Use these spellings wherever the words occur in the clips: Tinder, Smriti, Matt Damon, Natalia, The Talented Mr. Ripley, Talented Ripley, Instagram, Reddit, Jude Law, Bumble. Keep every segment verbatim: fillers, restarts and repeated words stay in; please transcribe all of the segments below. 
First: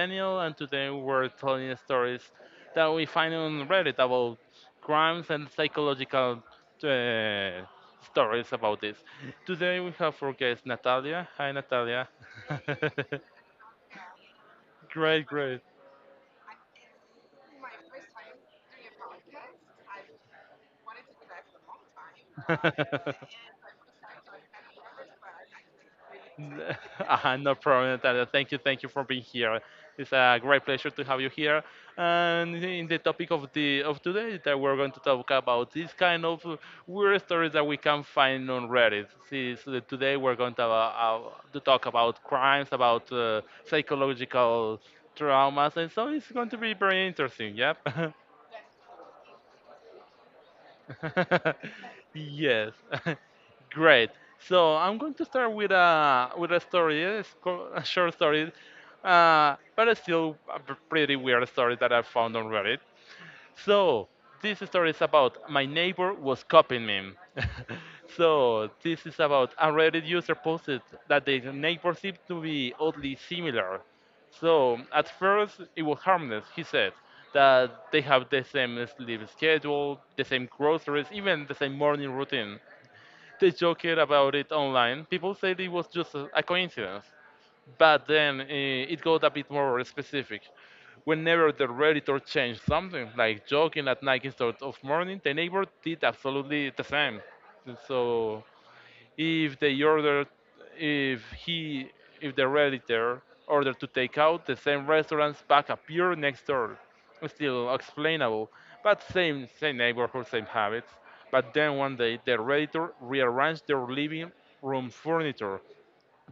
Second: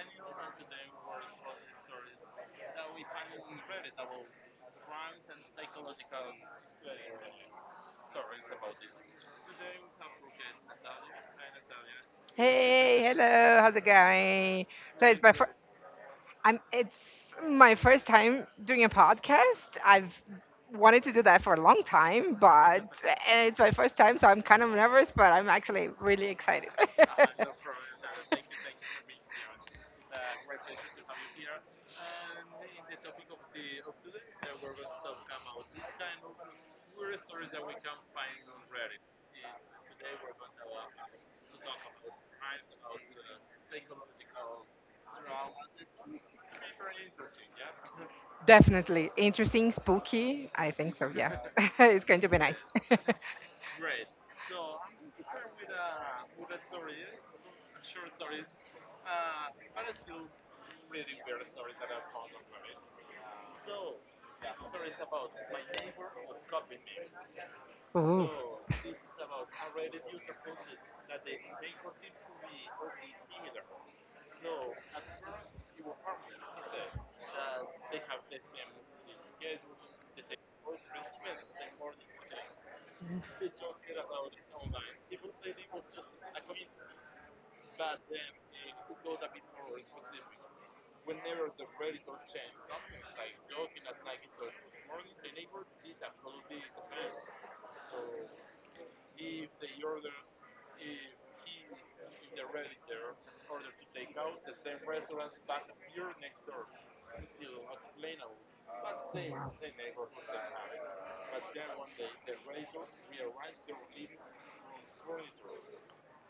Daniel, and today we're telling stories that we find on Reddit about crimes and psychological uh, stories about this. Today we have our guest Natalia. Hi, Natalia. Hey, hello, how's it going? So it's Great, my first. great. I'm. It's my first time doing a podcast. I've wanted to do that for a long time, but it's my first time, so I'm kind of nervous, but I'm actually really excited. N- Uh, no problem, Natalia. Thank you, thank you for being here. It's a great pleasure to have you here. And in the topic of the of today, that we're going to talk about these kind of weird stories that we can find on Reddit. See, so that today we're going to, uh, uh, to talk about crimes, about uh, psychological traumas, and so it's going to be very interesting. Yep. Definitely interesting, spooky. I think so. Yeah, it's going to be nice. Yes. Great. So I'm going to start with a with a story. eh? It's co- a short story, uh, but it's still a p- pretty weird story that I found on Reddit. So this story is about my neighbor was copying me. Ooh. So this is about a Reddit user posted that the neighbor seemed to be oddly similar. So at first it was harmless. He said that they have the same sleep schedule, the same groceries, even the same morning routine. They joked about it online. People said it was just a a coincidence, but then uh, it got a bit more specific. Whenever the Redditor changed something, like joking at night instead of morning, the neighbor did absolutely the same. So if they ordered, if he, if the Redditor ordered to take out, the same restaurant's back appeared next door. Still explainable, but same same neighborhood, same habits. But then one day, the Redditor rearranged their living room furniture.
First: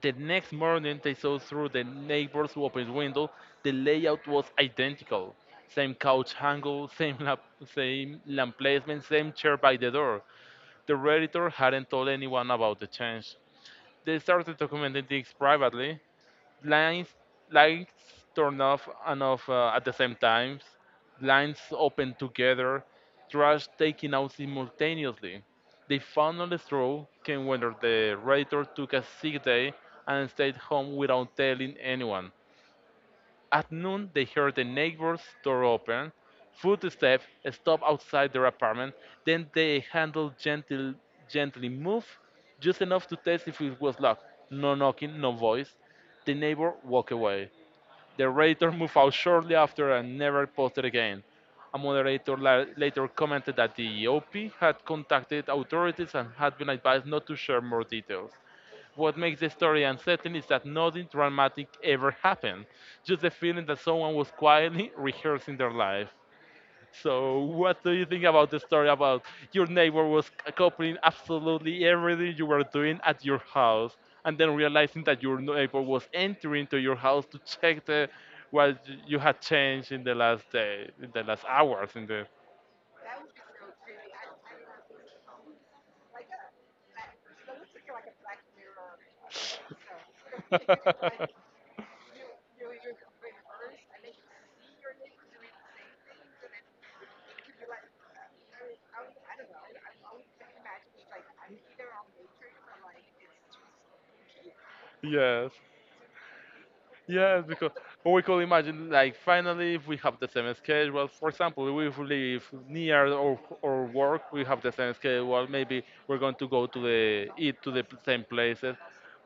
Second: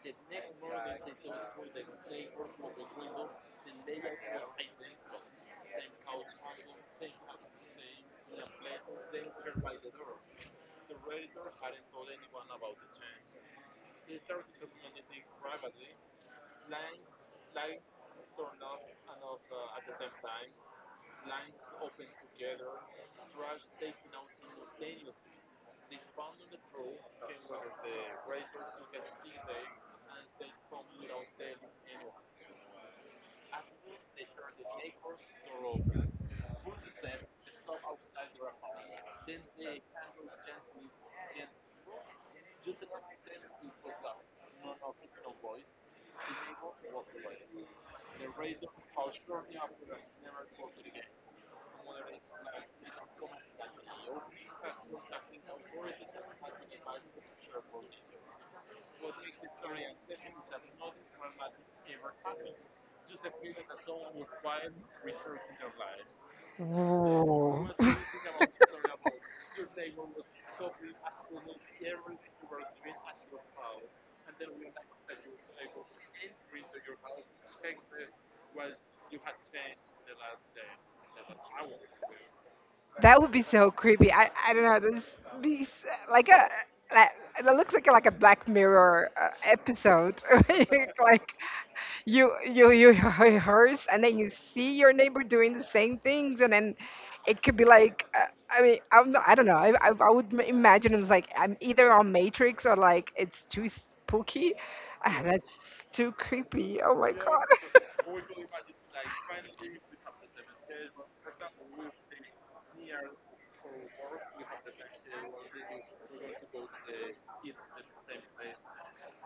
The next morning, they saw through the neighbor's open window the layout was identical. Same couch angle, same lamp, same lamp placement, same chair by the door. The editor hadn't told anyone about the change. They started documenting things privately. Blinds, lights turn off and off uh, at the same time. Blinds open together. Trash taken out simultaneously. They found on the straw came when the radiator took a sick day and stayed home without telling anyone. At noon, they heard the neighbor's door open, footsteps stop outside their apartment, then the handle gently, gently moved, just enough to test if it was locked. No knocking, no voice. The neighbor walked away. The radiator moved out shortly after and never posted again. A moderator la- later commented that the O P had contacted authorities and had been advised not to share more details. What makes the story unsettling is that nothing dramatic ever happened, just the feeling that someone was quietly rehearsing their life. Ooh. So, what do you think about the story about your neighbor was copying absolutely everything you were doing at your house, and then realizing that your neighbor was entering to your house to check the what you had changed in the last day, in the last hours, in the That would be so creepy. I, I don't know. This be s- like a like, That looks like a, like a Black Mirror uh, episode. Like you you you rehearse and then you see your neighbor doing the same things, and then it could be like uh, I mean, I'm not, I don't know. I, I I would m- imagine it was like I'm either on Matrix or like it's too spooky. Ah, that's yes. too creepy. Oh my Yes, because we could imagine like finally if we have the same schedule. Well, for example, if we live god. near or or work, we have the same schedule. Well, maybe we're going to go to the eat to the same places.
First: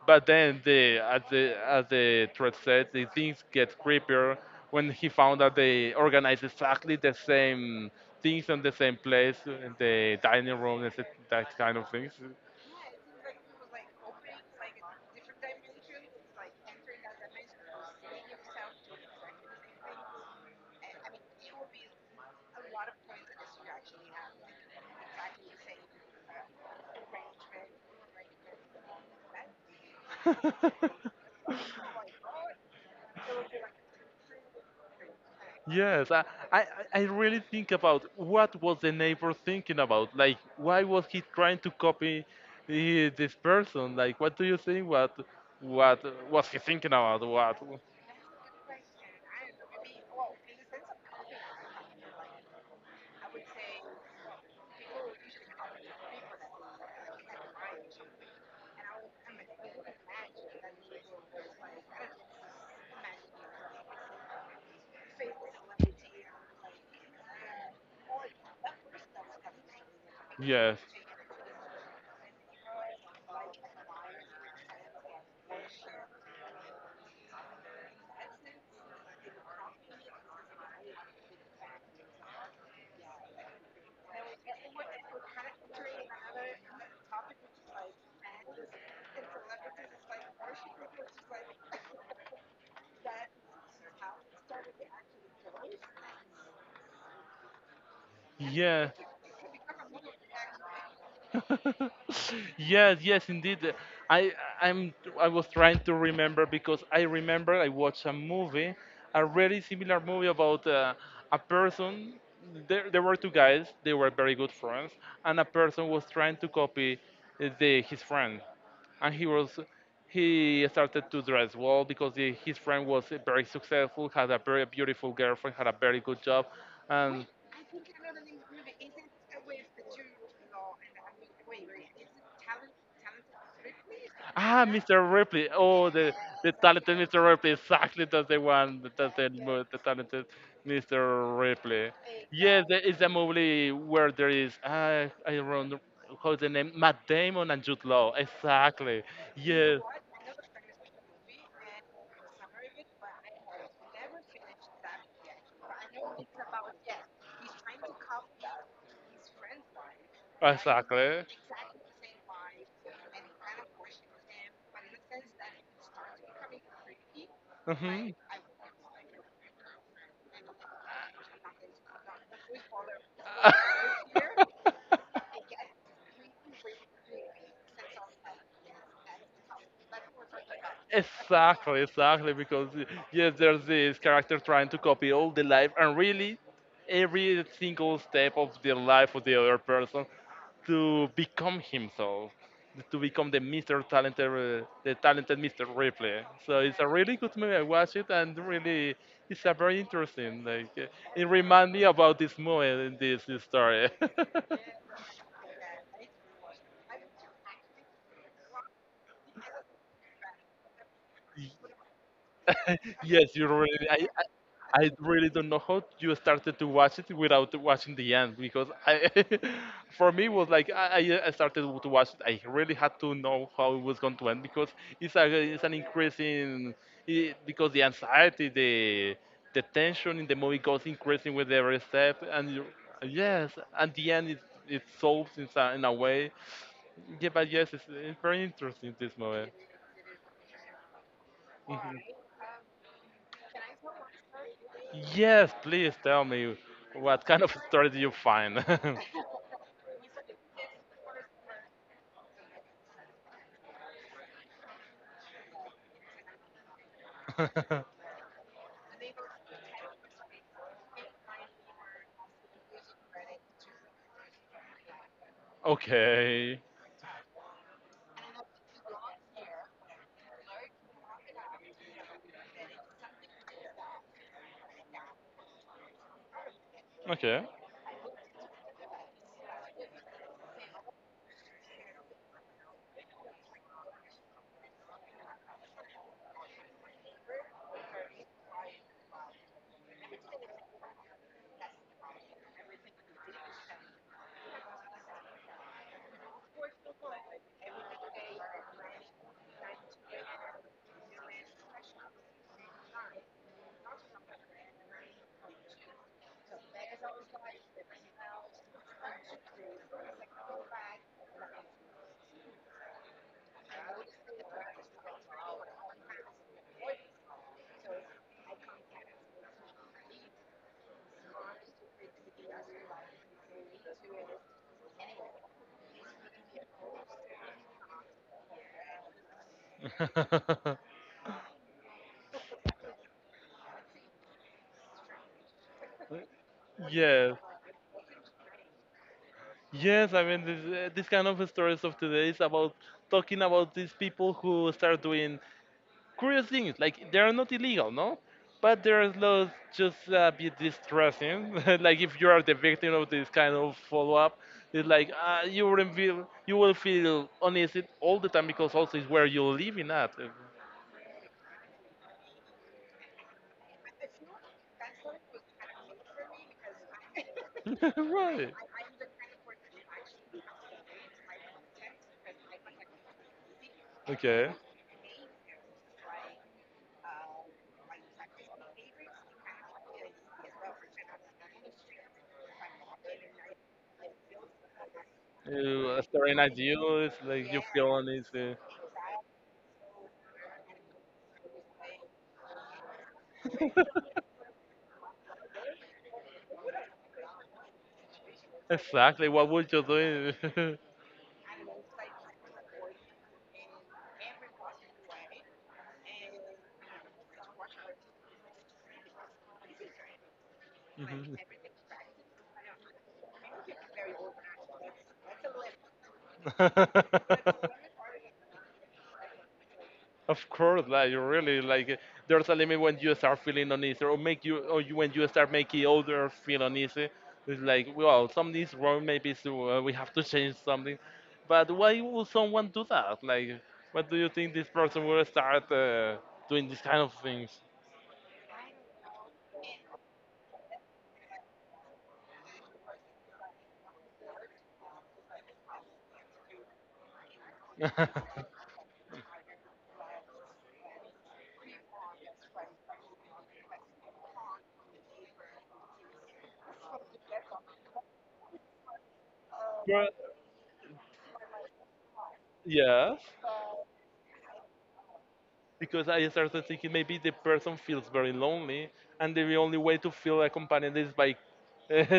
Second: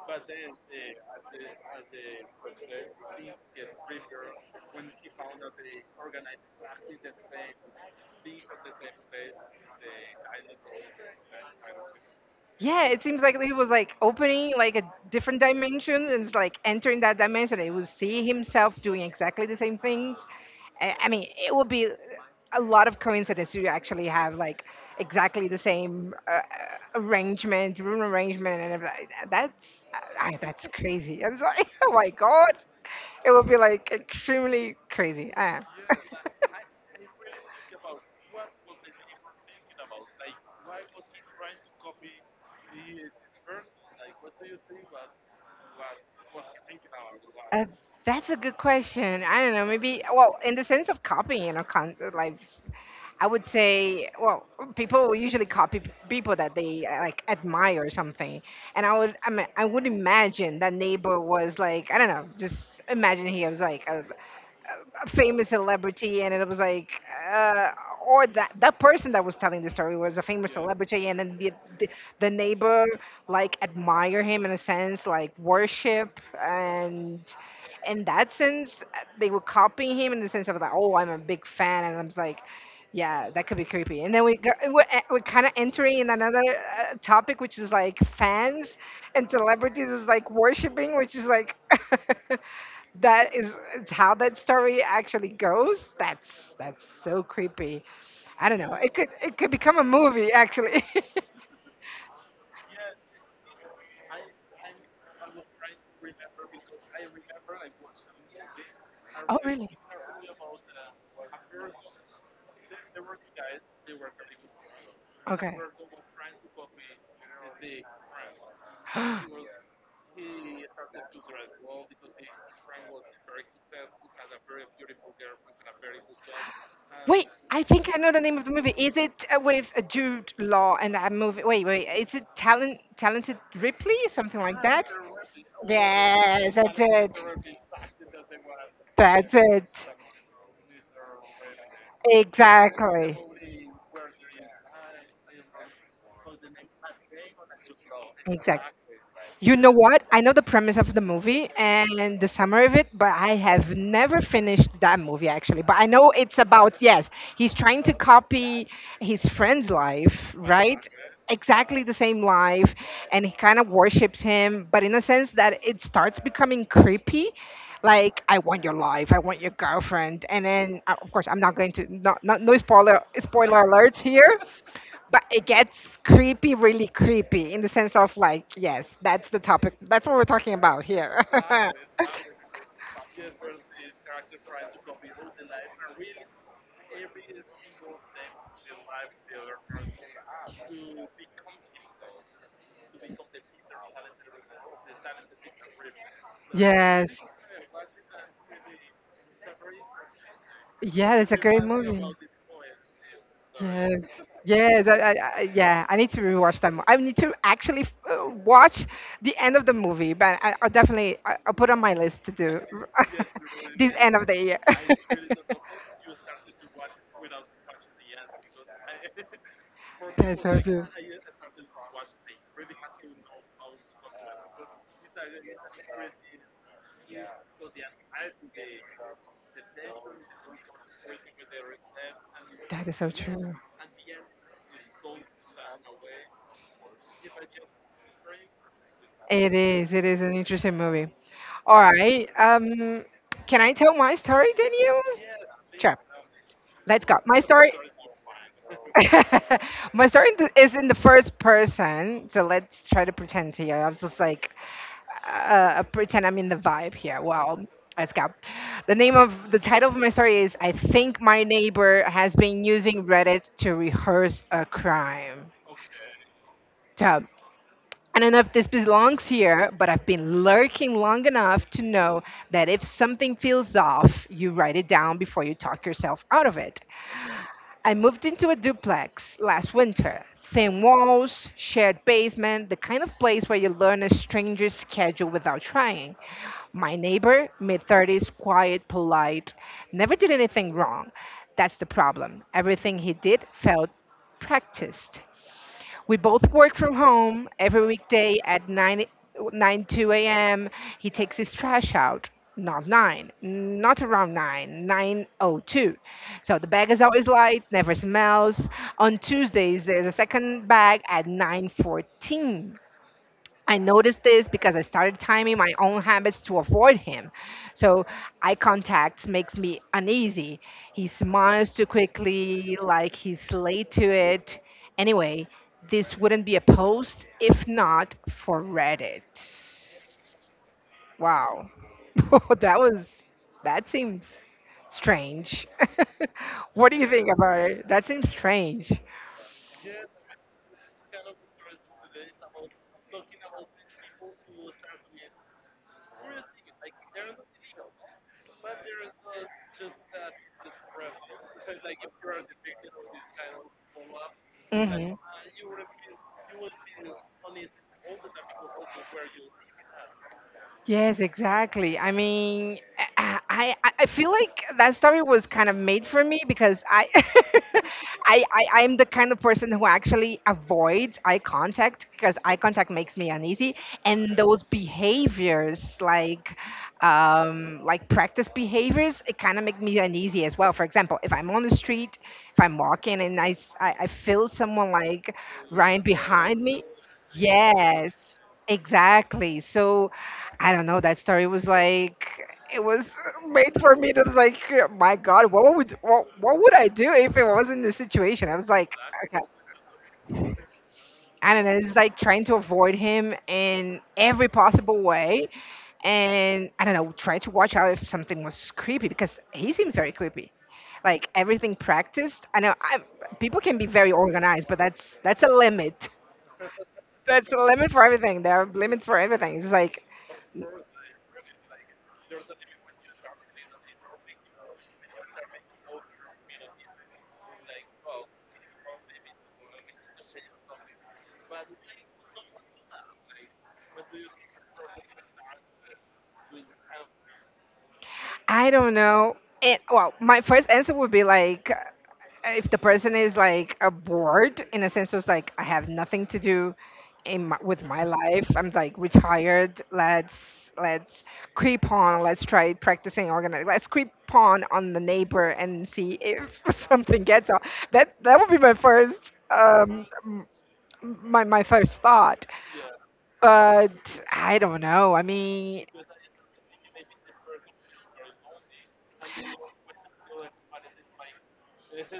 But then the as the as the thread said, the things get creepier when he found that they organized exactly the same things on the same place, in the dining room, and that kind of things. Yeah, it seems like he was like opening like a different dimension, and it's like entering that dimension. He would see himself doing exactly the same things. I I mean, it would be a lot of coincidence to actually have like exactly the same uh, uh, arrangement, room arrangement, and everything. That's I, that's crazy. I was like, oh my god, it would be like extremely crazy. Uh. Yes, I, I, I really think about what was the neighbor thinking about. Like, why was he trying to copy uh, this person? Like, what do you think? What what was he thinking about? What? Uh, that's a good question. I don't know. Maybe, well, in the sense of copying or con- like, I would say, well, people will usually copy p- people that they uh, like admire or something. And I would, I mean, I would imagine that neighbor was like, I don't know, just imagine he was like a a famous celebrity, and it was like uh, or that that person that was telling the story was a famous Yes, celebrity, and then the, the the neighbor like admire him in a sense like worship, and in that sense uh, they were copying him in the sense of like, oh, I'm a big fan and I'm like, yeah, that could be creepy. And then we go, we're, e- we're kind of entering in another uh, topic, which is like fans and celebrities is like worshiping, which is like that is it's how that story actually goes. That's that's so creepy. I don't know. yes. It could it could become a movie actually. Yes, yes, indeed. I I'm I was trying to remember because I remember I watched a movie, a Oh really really? similar movie about uh, a person. There, there were two guys. They were very good friends, and a Okay. person was trying to copy uh, the his friend, and he was he started to dress well because the, his friend was very successful, had a very beautiful girlfriend, had a very good job, Wait, and I think I know the name of the movie. Is it uh, with uh, Jude Law and that movie? Wait, wait. Is it Talent Talented Ripley? Something like Ah, that? mister Ripley. Oh, the the Yes, that's talented it. mister Ripley. Exactly, that's the one. That's the That's mo- the it. talented mister Ripley. Yes, there is a Exactly. movie where there is I I don't how the name Matt Damon and Jude Law. Exactly. You know Yes, what? I know the premise of the movie and the summary of it, but I have never finished that movie actually. But I know it's about, yes, he's trying to copy his friend's life, right? exactly. Exactly the same life, and he kind of worships him, but in a sense that it starts becoming creepy. Mhm. Like, I want your life, I want your girlfriend. And then, uh, of course, I'm not going to, not, not, no spoiler, spoiler alerts here, but it gets creepy, really creepy, in the sense of like, yes, that's the topic. That's what we're talking about here. Exactly, exactly. Because y- yes, there's this character trying to copy all the life and really every single step of the life of the other person to become himself, to become the mister Talented, uh, the talented mister Ripley. So it's a Yes, really good movie. I watched it and really, it's a very interesting. Like uh, yeah, It it's a great reminded me movie. about this movie, and this, this story. Yes. Yes. I, I, I, yeah. I need to rewatch that. mo- I need to actually uh, watch the end of the movie, but I, I'll definitely, I, I'll put on my list to do Yes, you really. this I, end I, of the year. I really don't know how you started to watch it without watching the end because I, for me, it Yes, was I like do. I, I I started to watch. It. I really had to know how it was going to end because it's a, it's an increase in I because the anxiety, the the tension in the movie goes increasing with every step, and you, That is so yes, true. at the end it it solves in, a- in a way. Yeah, but yes, it's, it's very interesting this movie. It is. It is an interesting movie. All right. Um, can I tell my story, Daniel? Yes, please Sure. tell me Let's go. what My kind of story. story do you find? My story th- is in the first person, so let's try to pretend here. I'm just like uh, uh, pretend I'm in the vibe here. Well, let's go. The name of the title of my story is "I think my neighbor has been using Reddit to rehearse a crime." Okay. So I don't know if this belongs here, but I've been lurking long enough to know that if something feels off, you write it down before you talk yourself out of it. Okay. I moved into a duplex last winter. Thin walls, shared basement, the kind of place where you learn a stranger's schedule without trying. My neighbor, mid thirties, quiet, polite, never did anything wrong. That's the problem. Everything he did felt practiced. We both work from home every weekday at nine a m. He takes his trash out, not nine, not around nine, nine oh two. So the bag is always light, never smells. On Tuesdays, there's a second bag at nine fourteen. I noticed this because I started timing my own habits to avoid him. So eye contact makes me uneasy. He smiles too quickly, like he's late to it. Anyway, this wouldn't be a post if not for Reddit. Wow. that was, that seems strange. What do you think Yes. about it? That seems strange. Yes, I mean, this, uh, this kind of stories of today is about talking about these people who start doing curious things like they are not illegal no but they're those just a bit distressing like if you are the victim of this kind of follow-up it's like Hmm. uh, you wouldn't feel you will feel uneasy all the time because also it's where you're living at Yes, exactly. I mean, I I, I I feel like that story was kind of made for me because I, I right. I I'm the kind of person who actually avoids eye contact because eye contact makes me uneasy, and Okay. those behaviors like um like practice behaviors, it kind of make me uneasy as well. For example, if I'm on the street, if I'm walking and I s- I, I feel someone like You right uh, staring at behind me, you it's like you feel yes. uneasy. Exactly. So I don't know. That story was like it was made for me. It was like, my God, what would what, what would I do if it wasn't the situation? I was like, Exactly okay, what would you do? I don't know. It's like trying to avoid him in every possible way, and I don't know. Try to watch out if something was creepy because he seems very creepy. Like everything practiced. I know I, people can be very organized, but that's that's a limit. Mhm. That's a limit for everything. There are limits for everything. It's like Of course, like you really like there's a limit when you start feeling uneasy, or make you, or you, when you start making others feel uneasy. It's like, well, something's wrong, maybe so uh, we have to change something. But why would someone do that? Like, what do you think this person will start uh, doing these kind of things? I don't know. And well, my first answer would be like uh, if the person is like a bored in a sense, it's like I have nothing to do in my, with my life. I'm like retired. Let's let's creep on. Let's try practicing organizing. Let's creep on on the neighbor and see if something gets on. That that would be my first um But, m- my my first thought. yes. But I don't know. I mean, Because I started thinking maybe the person feels very lonely, and the only way to feel accompanied is by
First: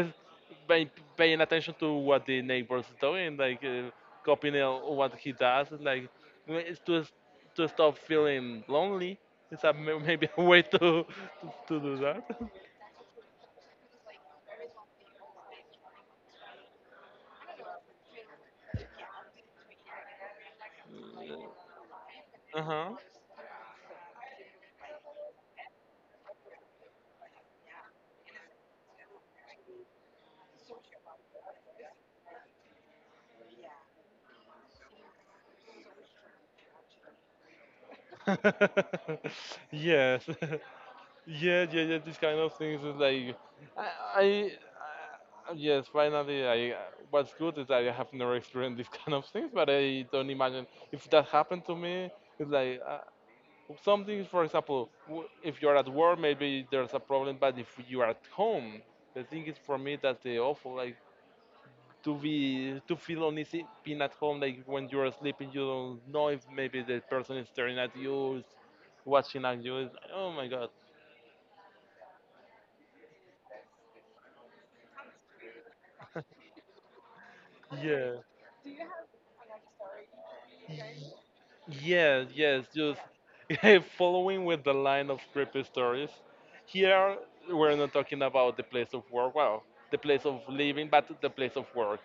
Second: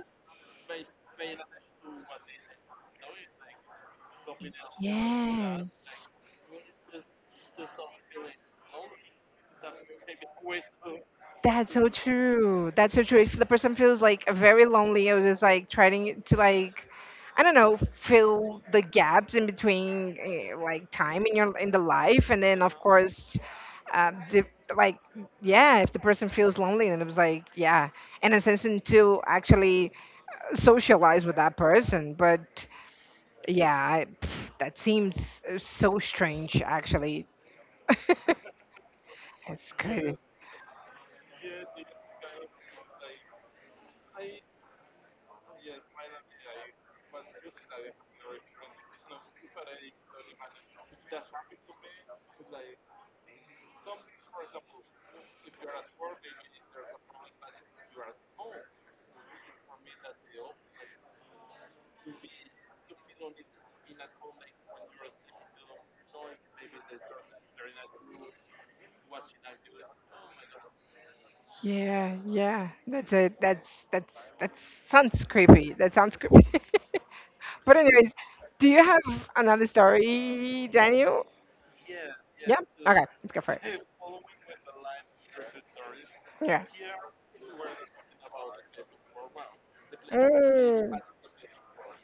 by paying attention to what the neighbor's doing, like uh, copying uh, what he does, like yes. it's to to stop feeling lonely. It's a, may- maybe a way to to, That's to so do that. true. That's so true. If the person feels like very lonely, I was just like trying to like, I don't know, fill the gaps in between eh, like time in your in the life, and then of Uh course, uh, di- like yeah, if the person feels lonely, then it was like yeah, and a sense in to actually uh, socialize with that person. But yeah, I, pff, that seems uh, so strange actually. huh. It's crazy. Yes. Yeah, yeah, yeah. These kind of things is like, I, I uh, yes, finally, I. What's good is I have never experienced these kind of things, but I don't imagine if that happened to me. It's like uh, Something, for example, w- if you're at work, maybe there's a problem, but if you are at home, the thing is for me that's the awful, like to be to feel uneasy being at home, like when you're sleeping, you don't know if maybe the person is staring at you, is watching at you. It's, like, oh my Yeah, yeah. That's a that's that's that sounds creepy. That sounds creepy. But anyways, god. do you have another story, Daniel? Yes, Yeah. yes, just Okay, let's go for it. following with the line of creepy stories. Yeah. Here, we're not talking about the place of work, well, the place of living, Mm. but the place of work.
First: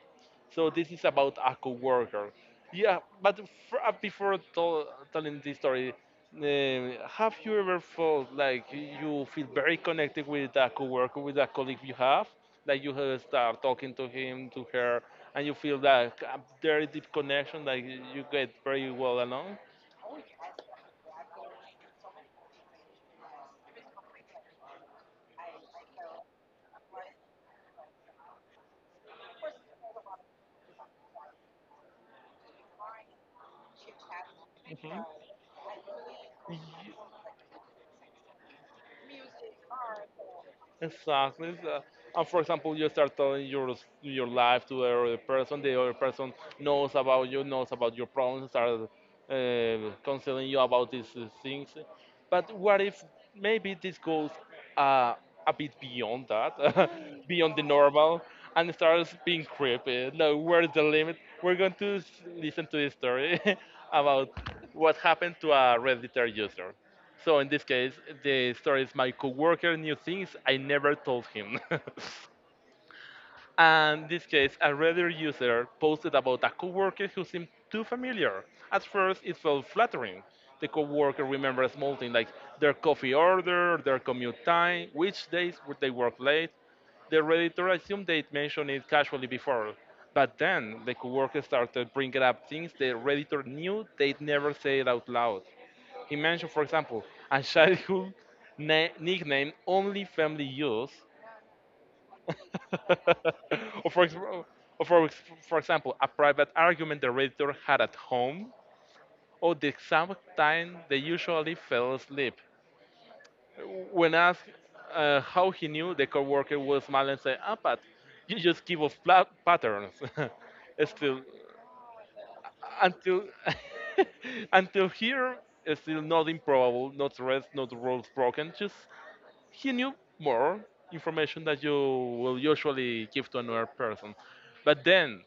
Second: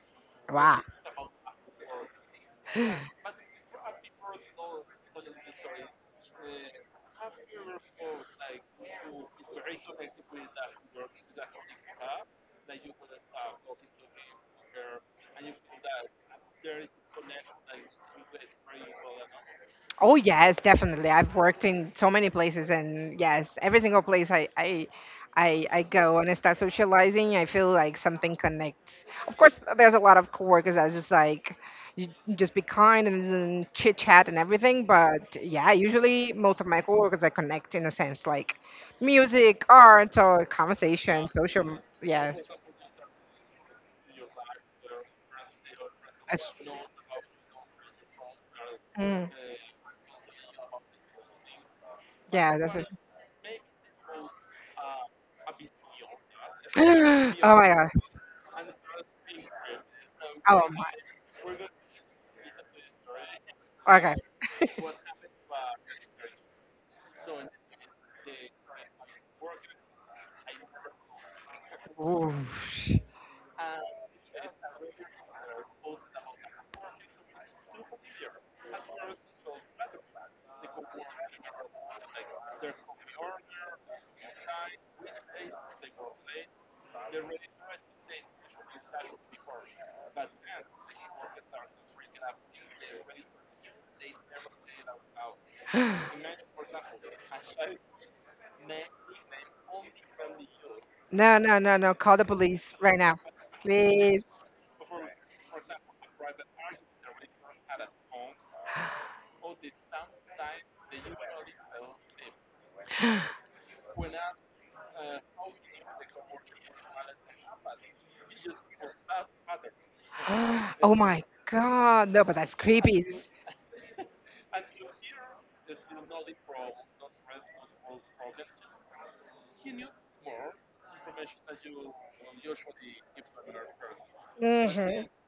So Wow. this is about a coworker. Yeah, but f- uh, before tell telling this story, uh, have you ever felt like you feel very connected with a coworker, with a colleague you have? That you have start talking to him, to her, and you feel that a very deep connection that you you get very well along. Oh yes, definitely. I've worked in so many places, and yes, every single place I I I, I go and I start socializing, I feel like something connects. Of course, there's a lot of coworkers that just like you you just be kind and chit chat and everything. But yeah, usually most of my Mhm. coworkers I connect in a sense like music, art, or conversation, Exactly. social. uh, And Yes, for example, you start telling your your life to the other person. The other person as, knows about you, knows about your problems, start mm, uh, considering you about these uh, things. But yeah, that's. what What, if maybe this goes uh, a bit beyond that, Oh beyond the my god. normal, and starts being creepy? No, Oh where's the limit? We're going to s- listen to this story my. Okay. about what happened to a Redditor user. So in this case, the story is my coworker knew things I never told him. Oof. And in this case, a Reddit user posted about a coworker who seemed too familiar. At first, it felt flattering. The coworker remembers small things like their coffee order, their commute time, which days would they work late. The Redditor assumed they'd mentioned it casually before. But then the coworker started bringing up things the Redditor knew they'd never say it out loud. He mentioned, for example, a childhood na- nickname only family use, No, no, no, no. Call the police right now, or, for, ex- please. or for, ex- for example, a private argument the reader had at home, or the exact time they usually fell asleep. When asked uh, how he knew, the coworker would smile and say, "Ah, but you just give us pla- patterns." Oh Still, my God. No, but that's creepy. until It's- until here, it's still not improbable, not rest, not rules broken, just he knew more information that you will usually give to another person. But Hmm. then,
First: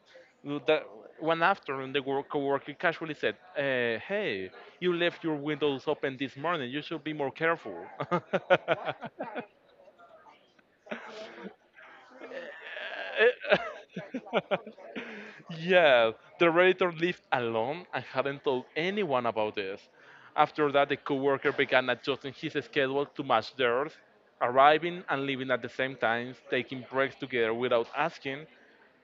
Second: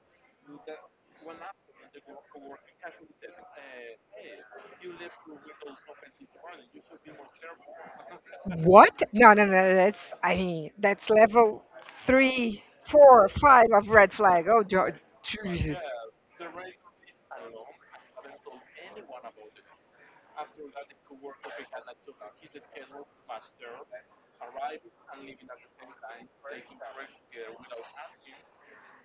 that one afternoon, the work coworker casually said, uh, "Hey, you left your windows open this morning. You should be more careful." What? No, no, no. No, that's, I mean, that's level three, four, five of red flag. Oh, Jo- Jesus. Yeah, the Redditor lived alone and hadn't told anyone about this. After that, the coworker began adjusting his schedule to match theirs, arriving and leaving at the same times, taking breaks together without asking.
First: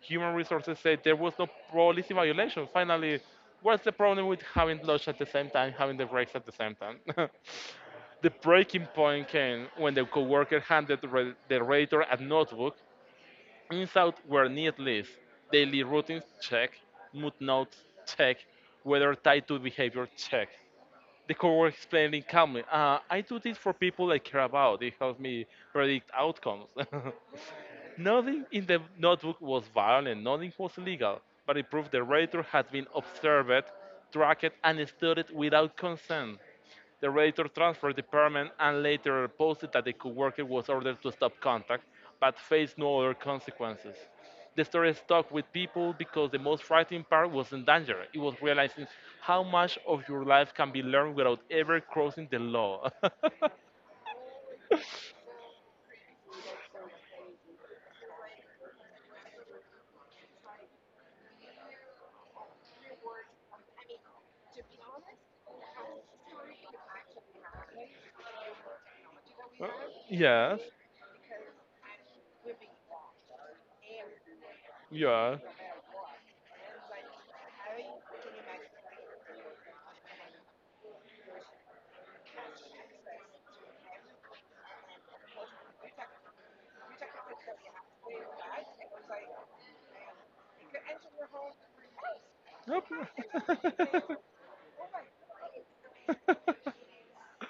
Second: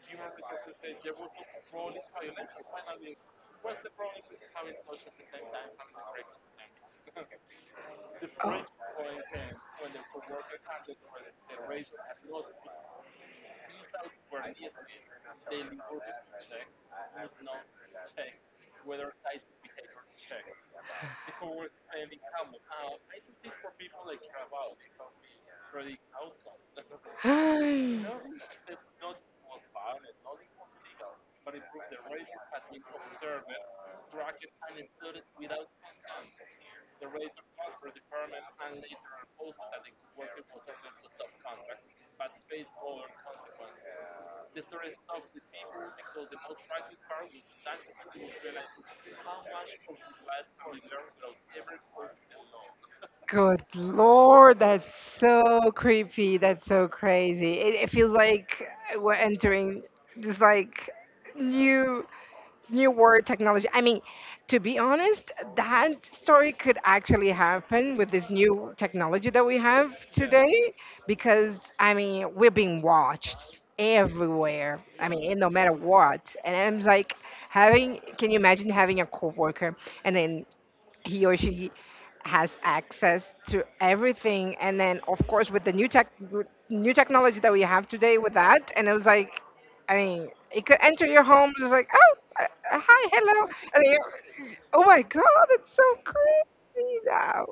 Human resources said there was no policy violation. Finally, what's the problem with having lunch at the same time, having the breaks at the same time? The breaking point came when the coworker handed the re- the Redditor a notebook. Insights were need lists, daily routines check, mood notes check, weather tied to behavior check. The coworker explaining calmly, uh, I do this for people I care about. It helps me predict outcomes. Nothing in the notebook was violent, nothing was illegal, but it proved the radiator had been observed, tracked, and studied without consent. The radiator transferred department and later posted that the coworker was ordered to stop contact, but faced no other consequences. The story stuck with people because the most frightening part wasn't danger. It was realizing how much of your life can be learned without ever crossing the law. Good Lord, that's so creepy. That's so crazy. It, it feels like we're entering this like new new world technology. I mean, to be honest, that story could actually happen with this new technology that we have, yeah, Yes, today, because I mean, we're being watched everywhere. I, yeah, yeah. mean, no matter what. And I'm like having, can you imagine having a coworker, and then he or she has access to everything, and then of course with the new tech with new technology that we have today with that, and it was like, I mean, it could enter your home just like, oh, uh, uh, Yep. hi, hello, and then you, oh my god, it's so crazy now.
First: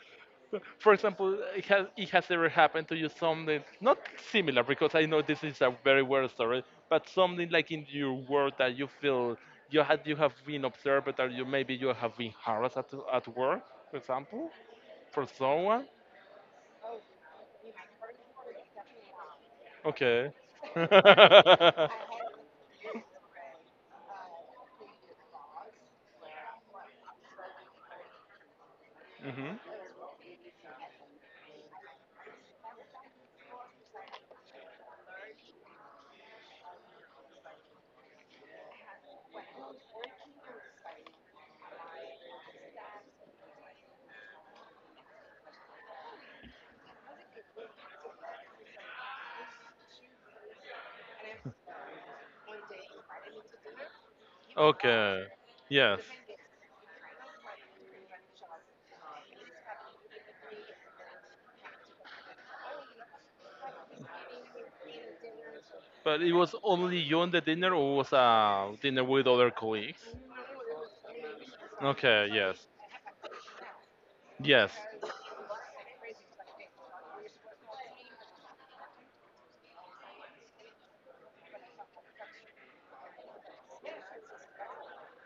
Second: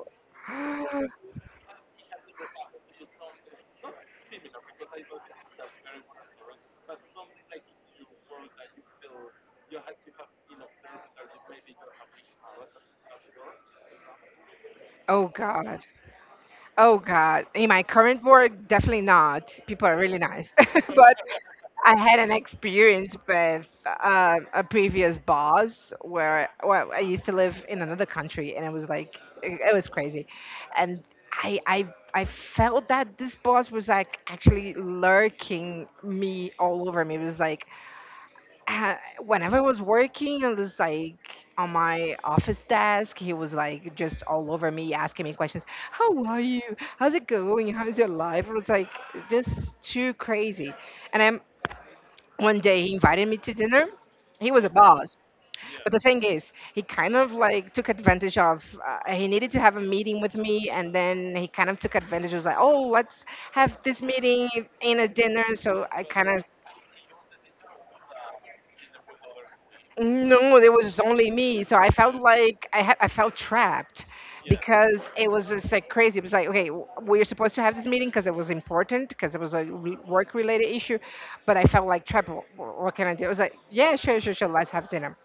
For example, it has, it has ever happened to you something not similar, because I know this is a very weird story, but something like in your work that you feel you had you have been observed, or you maybe you have been harassed at, at work, for example, for Oh god, someone. oh god. In my current work, definitely not. People are really Okay. nice, but I had an experience with um, a previous boss where, well, I used to live in another country, and it was like Hmm. it, it was crazy, and I I I felt that this boss was like actually lurking me all over me. It was like uh, whenever I was working, I was like on my office desk. He was like just all over me, asking me questions. How are you? How's it going? How's your life? It was like just too crazy and I'm One day he invited me to dinner. He was a boss. Okay. But Yes. the thing is, he kind of like took advantage of. Uh, He needed to have a meeting with me, and then he kind of took advantage. He was like, oh, let's have this meeting in a dinner. So I But kind it of was only you on the dinner, or was a dinner with other colleagues? no, there was only me. So I felt Okay, yes. like I ha- I felt trapped Yes. because it was just like crazy. It was like okay, w- we were supposed to have this meeting because it was important because it was a re- work related issue, but I felt like trapped. Wh- wh- What can I do? It was like yeah, sure, sure, sure. Let's have dinner.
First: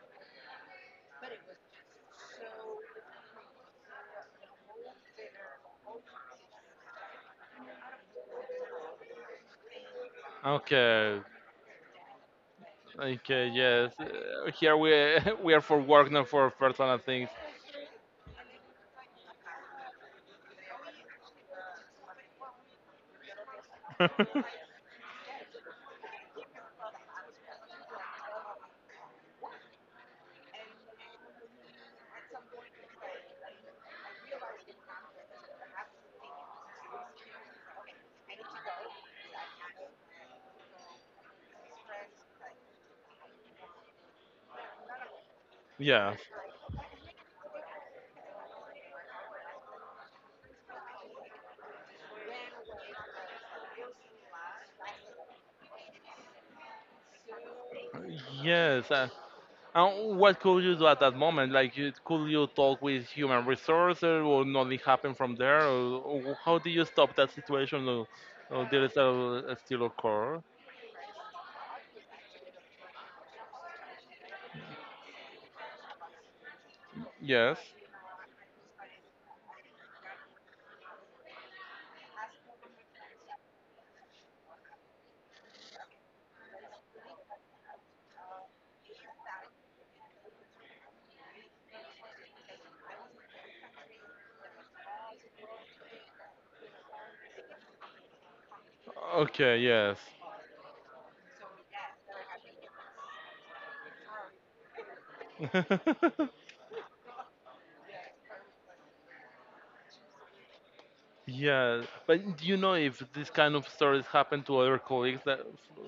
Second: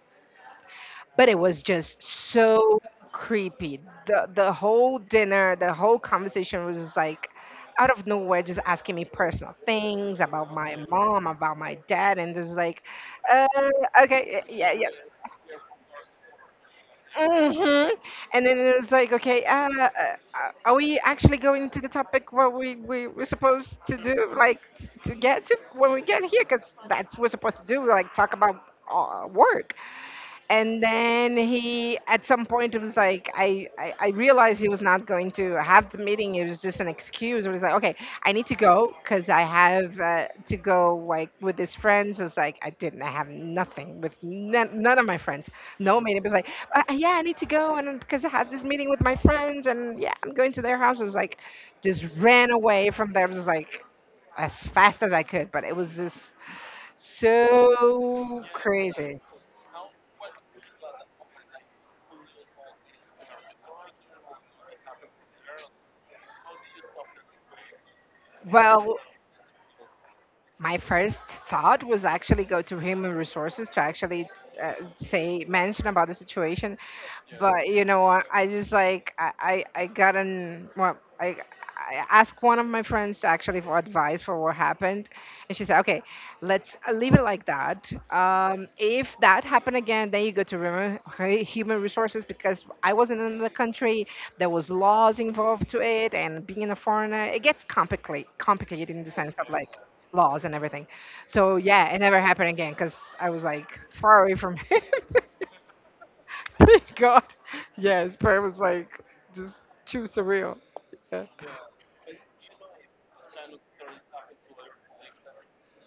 But it was just so creepy. The the whole dinner, the whole conversation was just like out of nowhere, just asking me personal things about my Okay. mom, about my dad, and just like, uh, Okay, yes. okay, Uh, yeah, here yeah, we we are for work, not for personal things. mm-hmm. And then it was like, okay, uh, uh, uh, are we actually going to the topic where we we were supposed to do, like, t- to get to when we get here, because that's what we're supposed to do, like, talk about uh, work. And then he at some point it was like I, I i realized he was not going to have the meeting. It was just an excuse. It was like okay, I need to go because I have uh, to go like with his friends. It's like i didn't I have nothing with none, none of my friends. No Yeah. meeting. It was like uh, yeah, I need to go and because I have this meeting with my friends and yeah, I'm going to their house. It was like just ran away from there. It was like as fast as I could, but it was just so Yes. Uh, crazy. and what could you do at that moment? Like, you, could you talk with human resources, or nothing happen from there? Or, or how do you stop that situation? Or, or there is Well, a, a still occur? my first thought was actually go to human resources to actually uh, say mention about the situation. Yes. But you know what, I just like i i, I got an well i I asked one of my friends to actually for advice for what happened, and she said, "Okay, let's uh, leave it like that. Um, if that happened again, then you go to human human resources because I wasn't in the country. There was laws involved to it, and being a foreigner, it gets complicated, complicated in the sense of Okay. like Yes. laws and everything." So yeah, it never happened again because I was like far away from him. Thank God. Yes, prayer was like just too surreal. Yeah. Yeah, but do you know if this kind of stories happen to other colleagues that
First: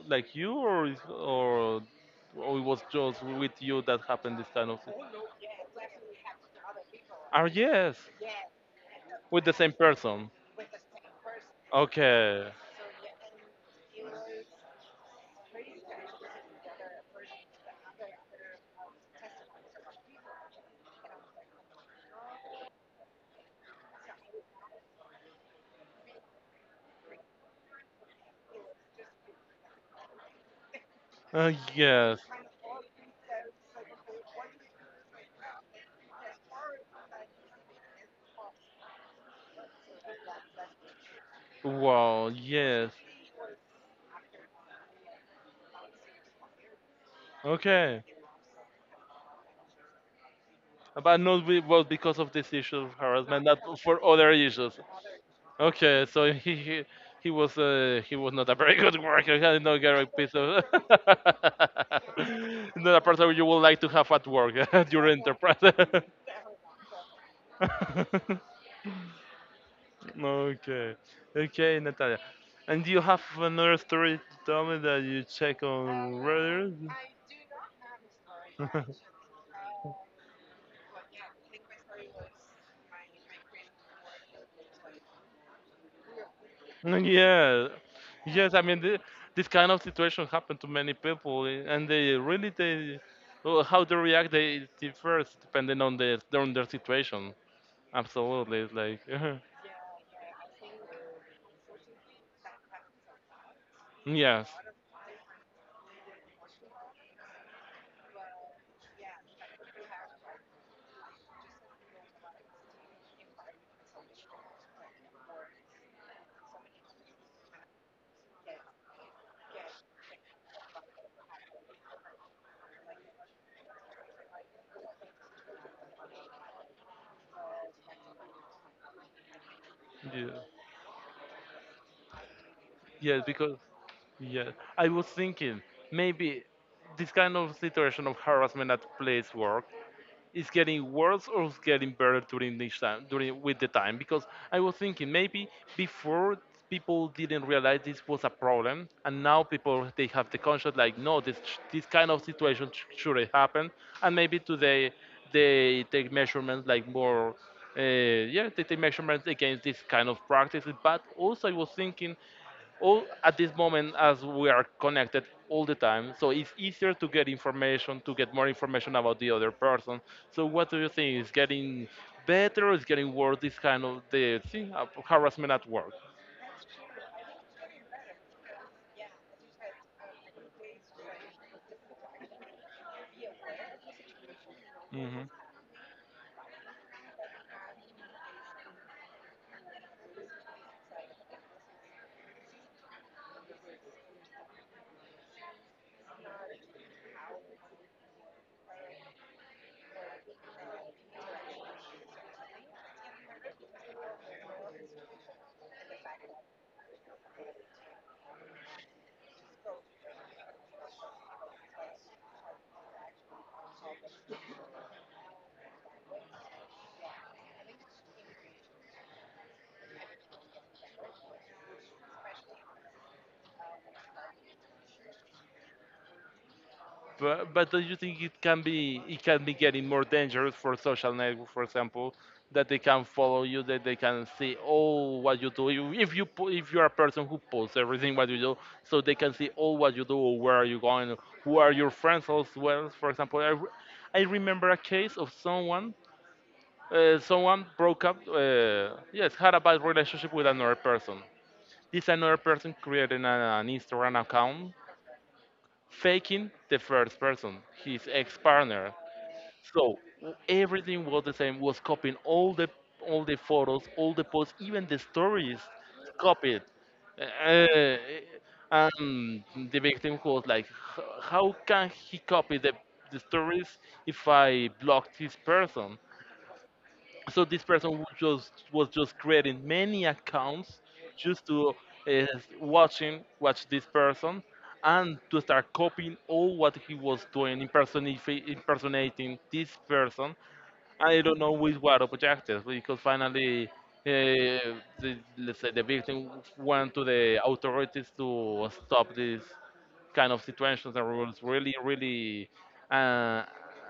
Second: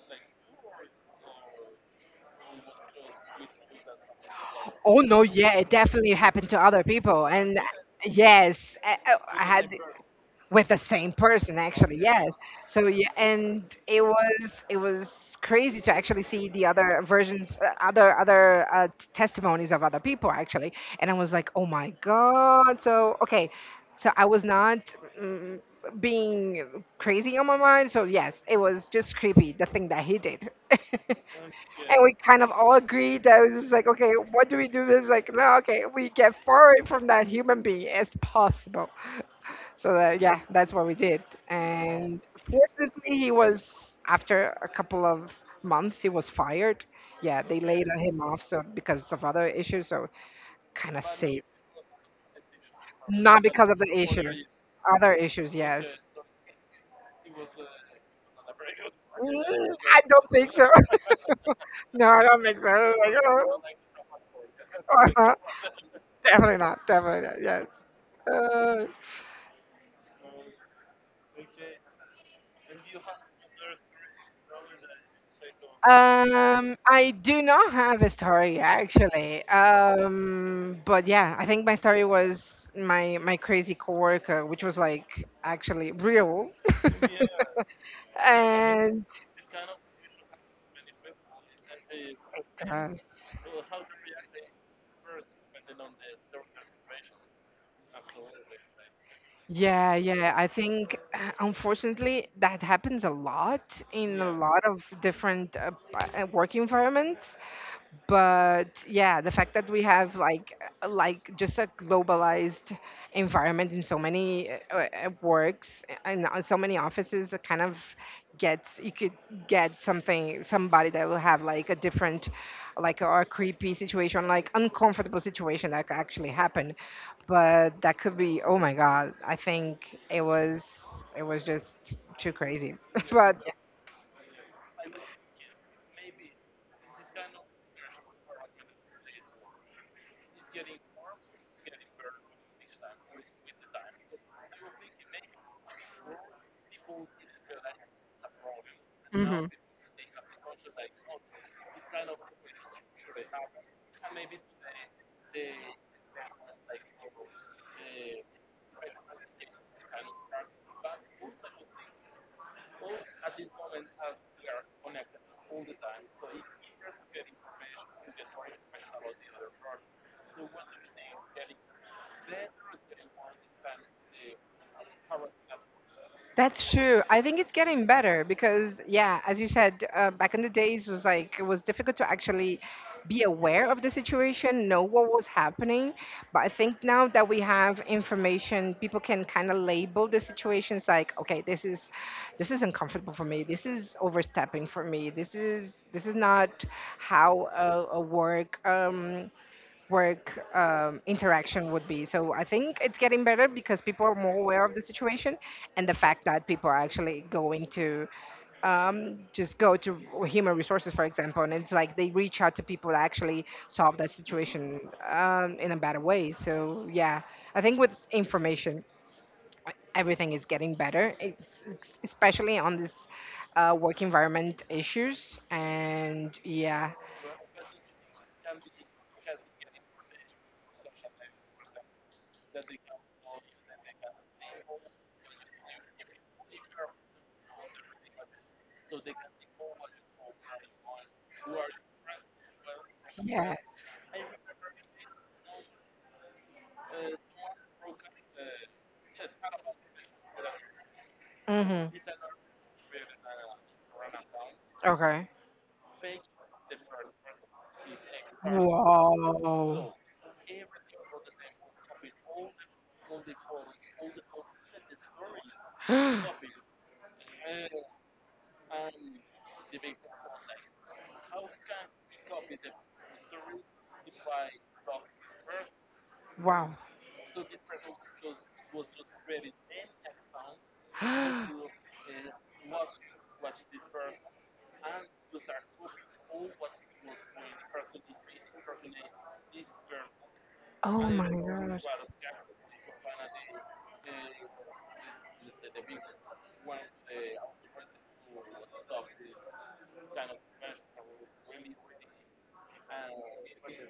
like you, or is- or or it was just with you that happened this kind of thing? Oh no, yeah, it definitely happened to other people, Ah, and yes, yes, I, I I with the same had. person. With the same person actually, yes. Okay. So yeah, and it was it was crazy to actually see the other versions uh, other other uh, t- testimonies of other people actually. And I was like oh my god, so okay, so I was not mm, being crazy on my mind. So yes, it was just creepy the thing that he did and Uh, we yes. kind of all agreed that it was just like okay, what do we do? It's like no, okay, we get far away from that human being as possible. So that, yeah, that's what we did. And Wow. Yes. fortunately, he was after a couple of months, he was fired. Yeah, they laid Okay. him off so because of other issues. So kind of But safe, not be- was because of this issue of not harassment, not because of the for issue. other issues. Other issues, yes. Okay, so he he, he was uh, he was not a very good worker. He did Mm, not get I a don't piece think of so. No, I don't think so. I not a person you would was like to have at work at your like, oh, enterprise. definitely not. Definitely not. Yes. Uh, Okay, okay, Natalia. And do you have another story to tell me that you check on Um, I do not have a story Reddit? actually. Um, but yeah, I think my story was my my crazy coworker, which was like actually real. Mm, yeah, yes. I mean, th And this kind of situation happened to many people, eh, and they it really they does. oh, how they react, they differs depending on their on their situation. Absolutely, it's like Yeah, yeah. I think uh, unfortunately that happens a lot in a yeah, yes, lot of different uh, p- uh, work environments. But yeah, the fact that we have like uh, like just a globalized environment in so many uh, uh, uh, works and uh, so many offices, it kind of gets you could get something somebody that will have like a different like or a creepy situation, like uncomfortable situation that could actually happen. But that could be oh my god, I think it yeah, was it was just too crazy. yes. But Because yeah, I was thinking maybe this kind of situation of harassment at place work, it's getting worse or it's getting better during this time during with the time, because I was thinking maybe before people didn't realize this was a problem, and now people they have the conscience like no, this this kind of situation sh- shouldn't happen, and maybe today they take measurements like more uh, yeah, they take measurements against this kind of practices. But also I was thinking all at this moment as we are connected all the time, so it's easier to get information, to get more information about the other person. So what do you think, is getting better or is getting worse this kind of the thing, uh, harassment at work? that's true. I think it's getting better because, yeah, as you said, uh, back in the days was like it was difficult to actually be aware of the situation, know what was Hmm. happening. But I think now that we have information, people can kind of label the situations like, okay, this is this is uncomfortable for me. This is overstepping for me. This is this is not how a, a work um, work um, interaction would be. So I think it's getting better because people are more aware of the situation and the fact that people are actually going to um, just go to human resources, for example, and it's like they reach out to people to actually solve that situation um, in a better way. So yeah, I think with information, uh, everything is getting better, it's, it's- especially on this uh, work environment issues. And yeah, But, but do you think it can be, it can be getting more dangerous for social network, for example, that they can follow you, that they can see all what you do. You- If you po- if you're a person who posts everything what you do, so they can see all what you do, or where are you going, who are your friends as well. For example, I, yeah. re- I remember a case of someone uh, someone broke up. Uh, yes, had a bad relationship with another person. Mhm. This another person created an, an Instagram account Okay. faking the first person, his ex partner. Wow. So w- everything was the same. Was copying all the all the photos, all the posts, even the stories, copied. Uh, and the victim was like, "H- How can he copy the the stories if I blocked this person?" Wow. So this person was just was just creating many accounts just to uh, watching watch this person and to start copying all what he was doing, impersonif- impersonating this person. Oh I my don't know which god. were the projectors, because finally, uh, the, let's say, the victim went to the authorities to stop this kind of situations and rules. Really, really uh,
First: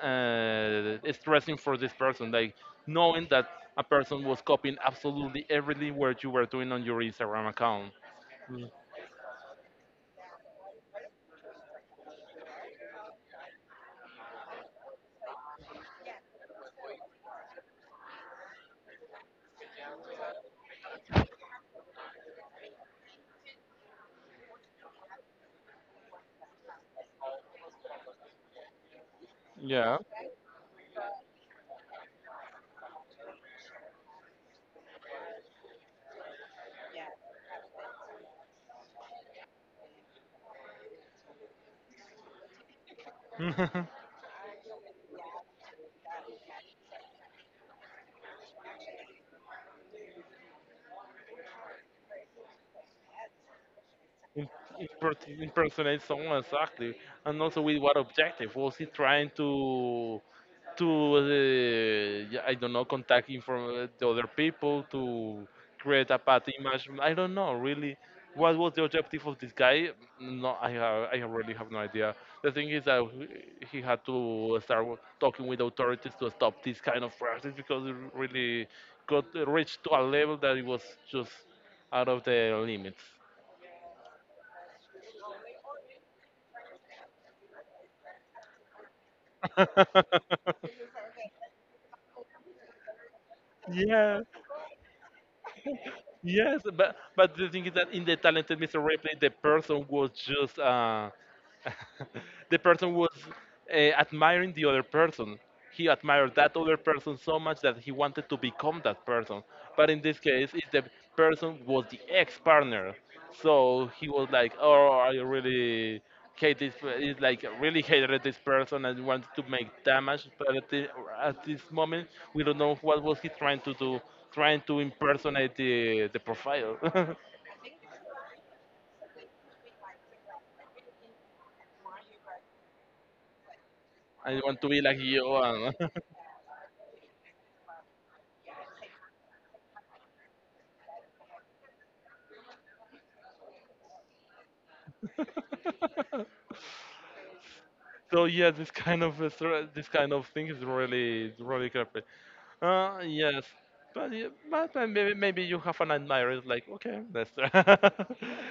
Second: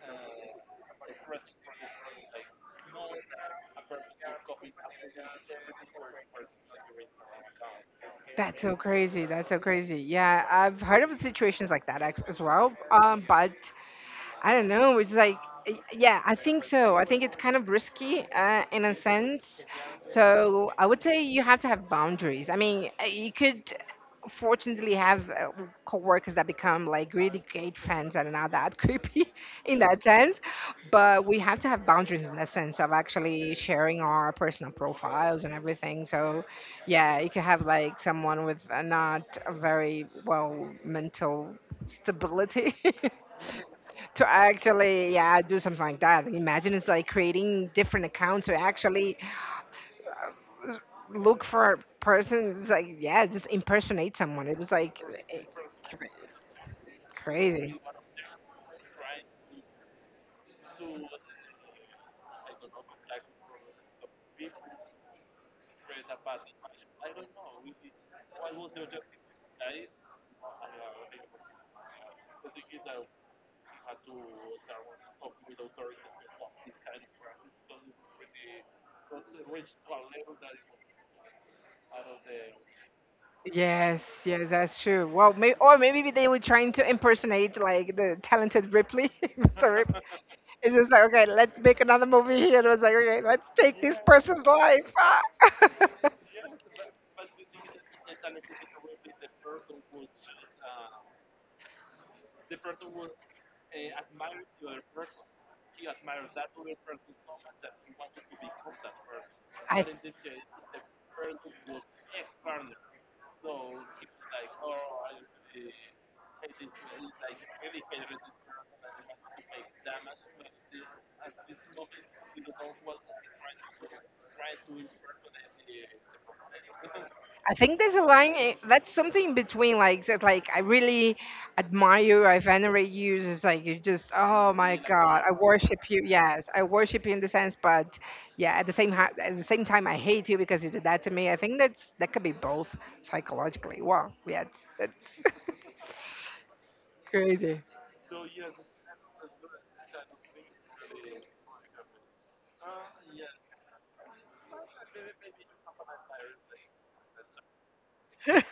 uh, stressing for this person, like knowing that a person was copying absolutely everything what you were doing on your Instagram account. That's Mm, so crazy. That's so crazy. Yeah, I've heard of situations like that ex- as well. Um, but I don't know. It's like, y- yeah, I think so. I think it's kind of risky uh, in a sense. So I would say you have to have boundaries. I mean, uh, you could fortunately have uh, coworkers that become like really great friends and are not that creepy in yeah. that sense. But we have to have boundaries in the sense of actually sharing our personal profiles and everything. So yeah, you could have like someone with uh, not a very well mental stability to actually yeah do something like that. Imagine, it's like creating different accounts to actually look for persons, like yeah just impersonate someone. im- It was like imper- eh, impersonate cra- someone exactly, and also crazy. with what objective? Was he trying to to uh, yeah, I don't know, contact, inform the other people to create a bad image? I don't know really. What was the objective of this guy? No, I have, I really have no idea. The thing is that he he had to start wo- talking with authorities to stop this kind of practice, because it really got uh, reached to a level that it was just out of the limits. Yes, yes, that's true. Well maybe or maybe they were trying to impersonate like the talented Ripley, Mr. Ripley. It's just like okay, let's make another movie here. And it was like okay, let's take this Yeah, person's life. yes, but but the thing is that in the talented Mister Ripley, the person was just uh, the person was uh, admiring the other person. He admired that other Ah. person so much that he wanted to become that person. But in this case, if the person was the ex-partner, so he was like, "Oh, I really hate this. per- It's like really hated this person and wanted to make damage." But at, the, at this moment, we don't know what was he trying to do, trying to impersonate the the profile. I think there's a line eh, that's something in between like said like I really admire you, I venerate you. It's like you just I oh want to my be like god, you. I And worship you. Yes, I worship you in the sense, but yeah, at the same ha- at the same time, I hate you because you did that to me. I think that's that could be both psychologically. Wow, yeah, it's, that's crazy. so yeah, this kind of uh, thre- this kind of thing is really is really creepy. Uh, yes, but yeah, but uh, maybe maybe you have an admirer. It's like okay, that's I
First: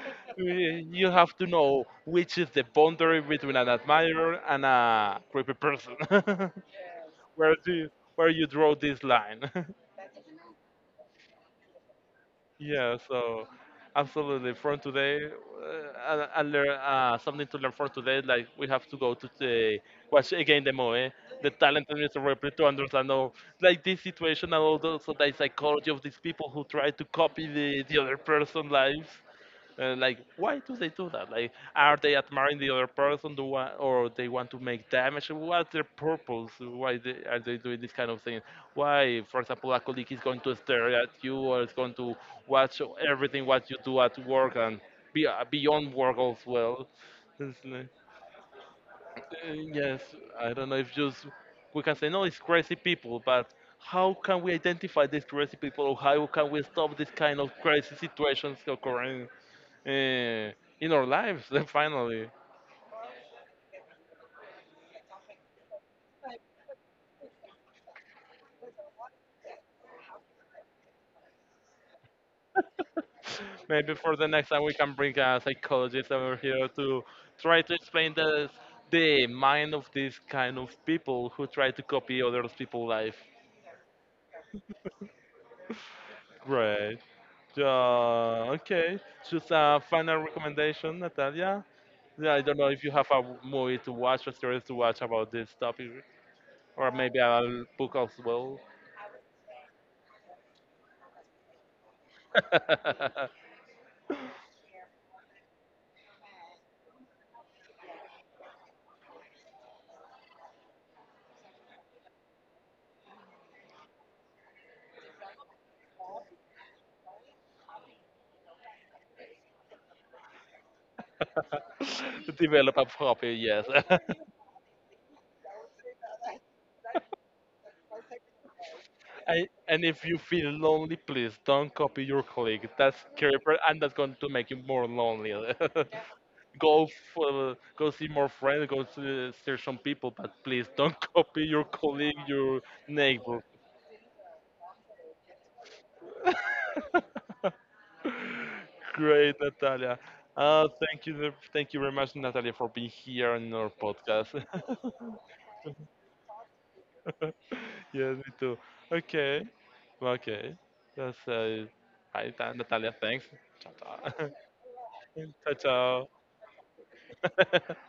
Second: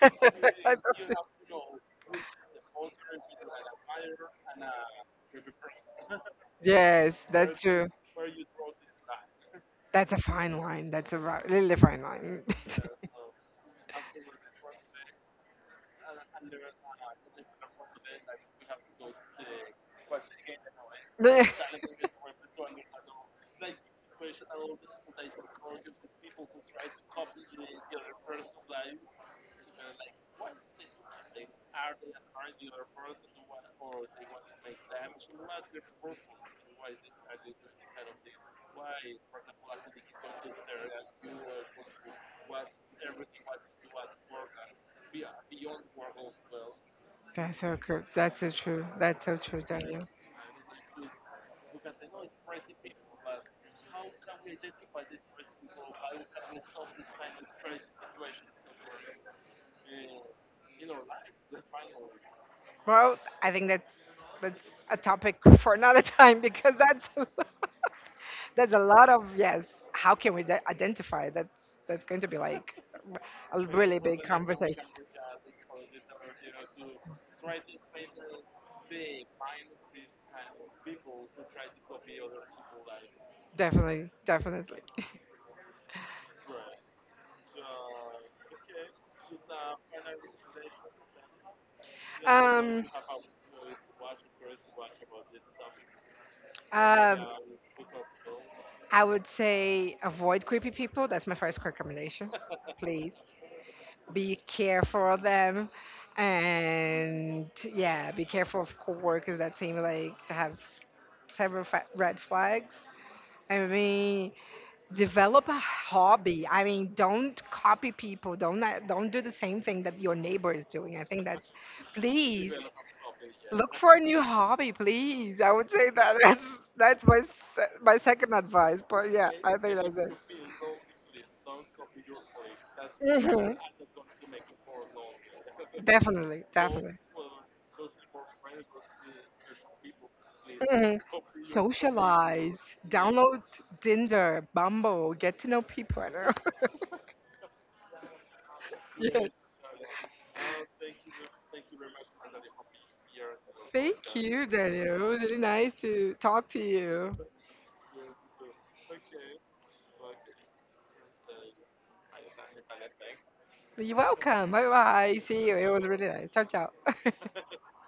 love Y- you it. have to know which is the boundary between an admirer and a creepy person. Yes, where that's do true. you, where you draw this line? That's a fine line. That's a ri- really fine line. Yeah, so absolutely. From today, uh, and, and learn uh, something to learn from today. Like we have to go to the watch again the movie, the talent and Mister Ripley to understand all like this situation, and also the psychology of these people who try to copy the the other person lives. And like, why do they do that? Like, are they admiring the other person, do wa- or they want to make damage? What's their purpose? Why they, are they doing this kind of thing? Why, for example, a colleague is going to stare at you, or is going to watch everything what you do at work, and be, uh, beyond work as well? It's That's so like, true. That's so true. That's so uh, true, yes, Daniel. I don't know if just we can say no, it's crazy people, but how can we identify these crazy people, or how can we stop this kind of crazy situations occurring? Eh, in our lives finally Well, I think that's that's a topic for another time because that's that's a lot of yes. How can we de- identify? That's that's going to be like a maybe really for big the next time we conversation. can bring a psychologist over here to try to explain the the mind of these kind of people who try to copy other people's life. Definitely, definitely. Great. Uh, okay, just a final recommendation, Natalia. Yeah, I don't know Um, if you have a movie to watch or series to watch about this topic, or maybe um, a book as well. I would say avoid creepy people. That's my first recommendation. Please be careful of them. And yeah, be careful of coworkers that seem like they have several fa- red flags. I mean, develop a hobby. I mean, don't copy people. Don't uh, don't do the same thing that your neighbor is doing. I think that's, please Develop a hobby, yes. look for a new hobby, please. I would say that that's that's my se- my second advice. But yeah, I, I think and that's if it. you feel lonely, please don't copy your colleague. That's Mhm. creeper, and that's going to make you more lonely. Definitely, Go definitely. for, go see more friends, go see, search some people, but please don't Mm. copy your colleague, your Socialize, neighbor. download Tinder, Bumble, get to know people. I don't know. Great, Natalia. Uh, thank you, ver- thank you very much, Natalia, for being Yeah. here on our Thank podcast. you, Daniel. It was really nice to talk to you. Yes, me too. Okay, okay. That's uh, hi, Ta- Natalia. Thanks. Ciao, You're ciao. welcome. Bye bye. See you. It was really nice. Ciao, ciao. Ciao, ciao.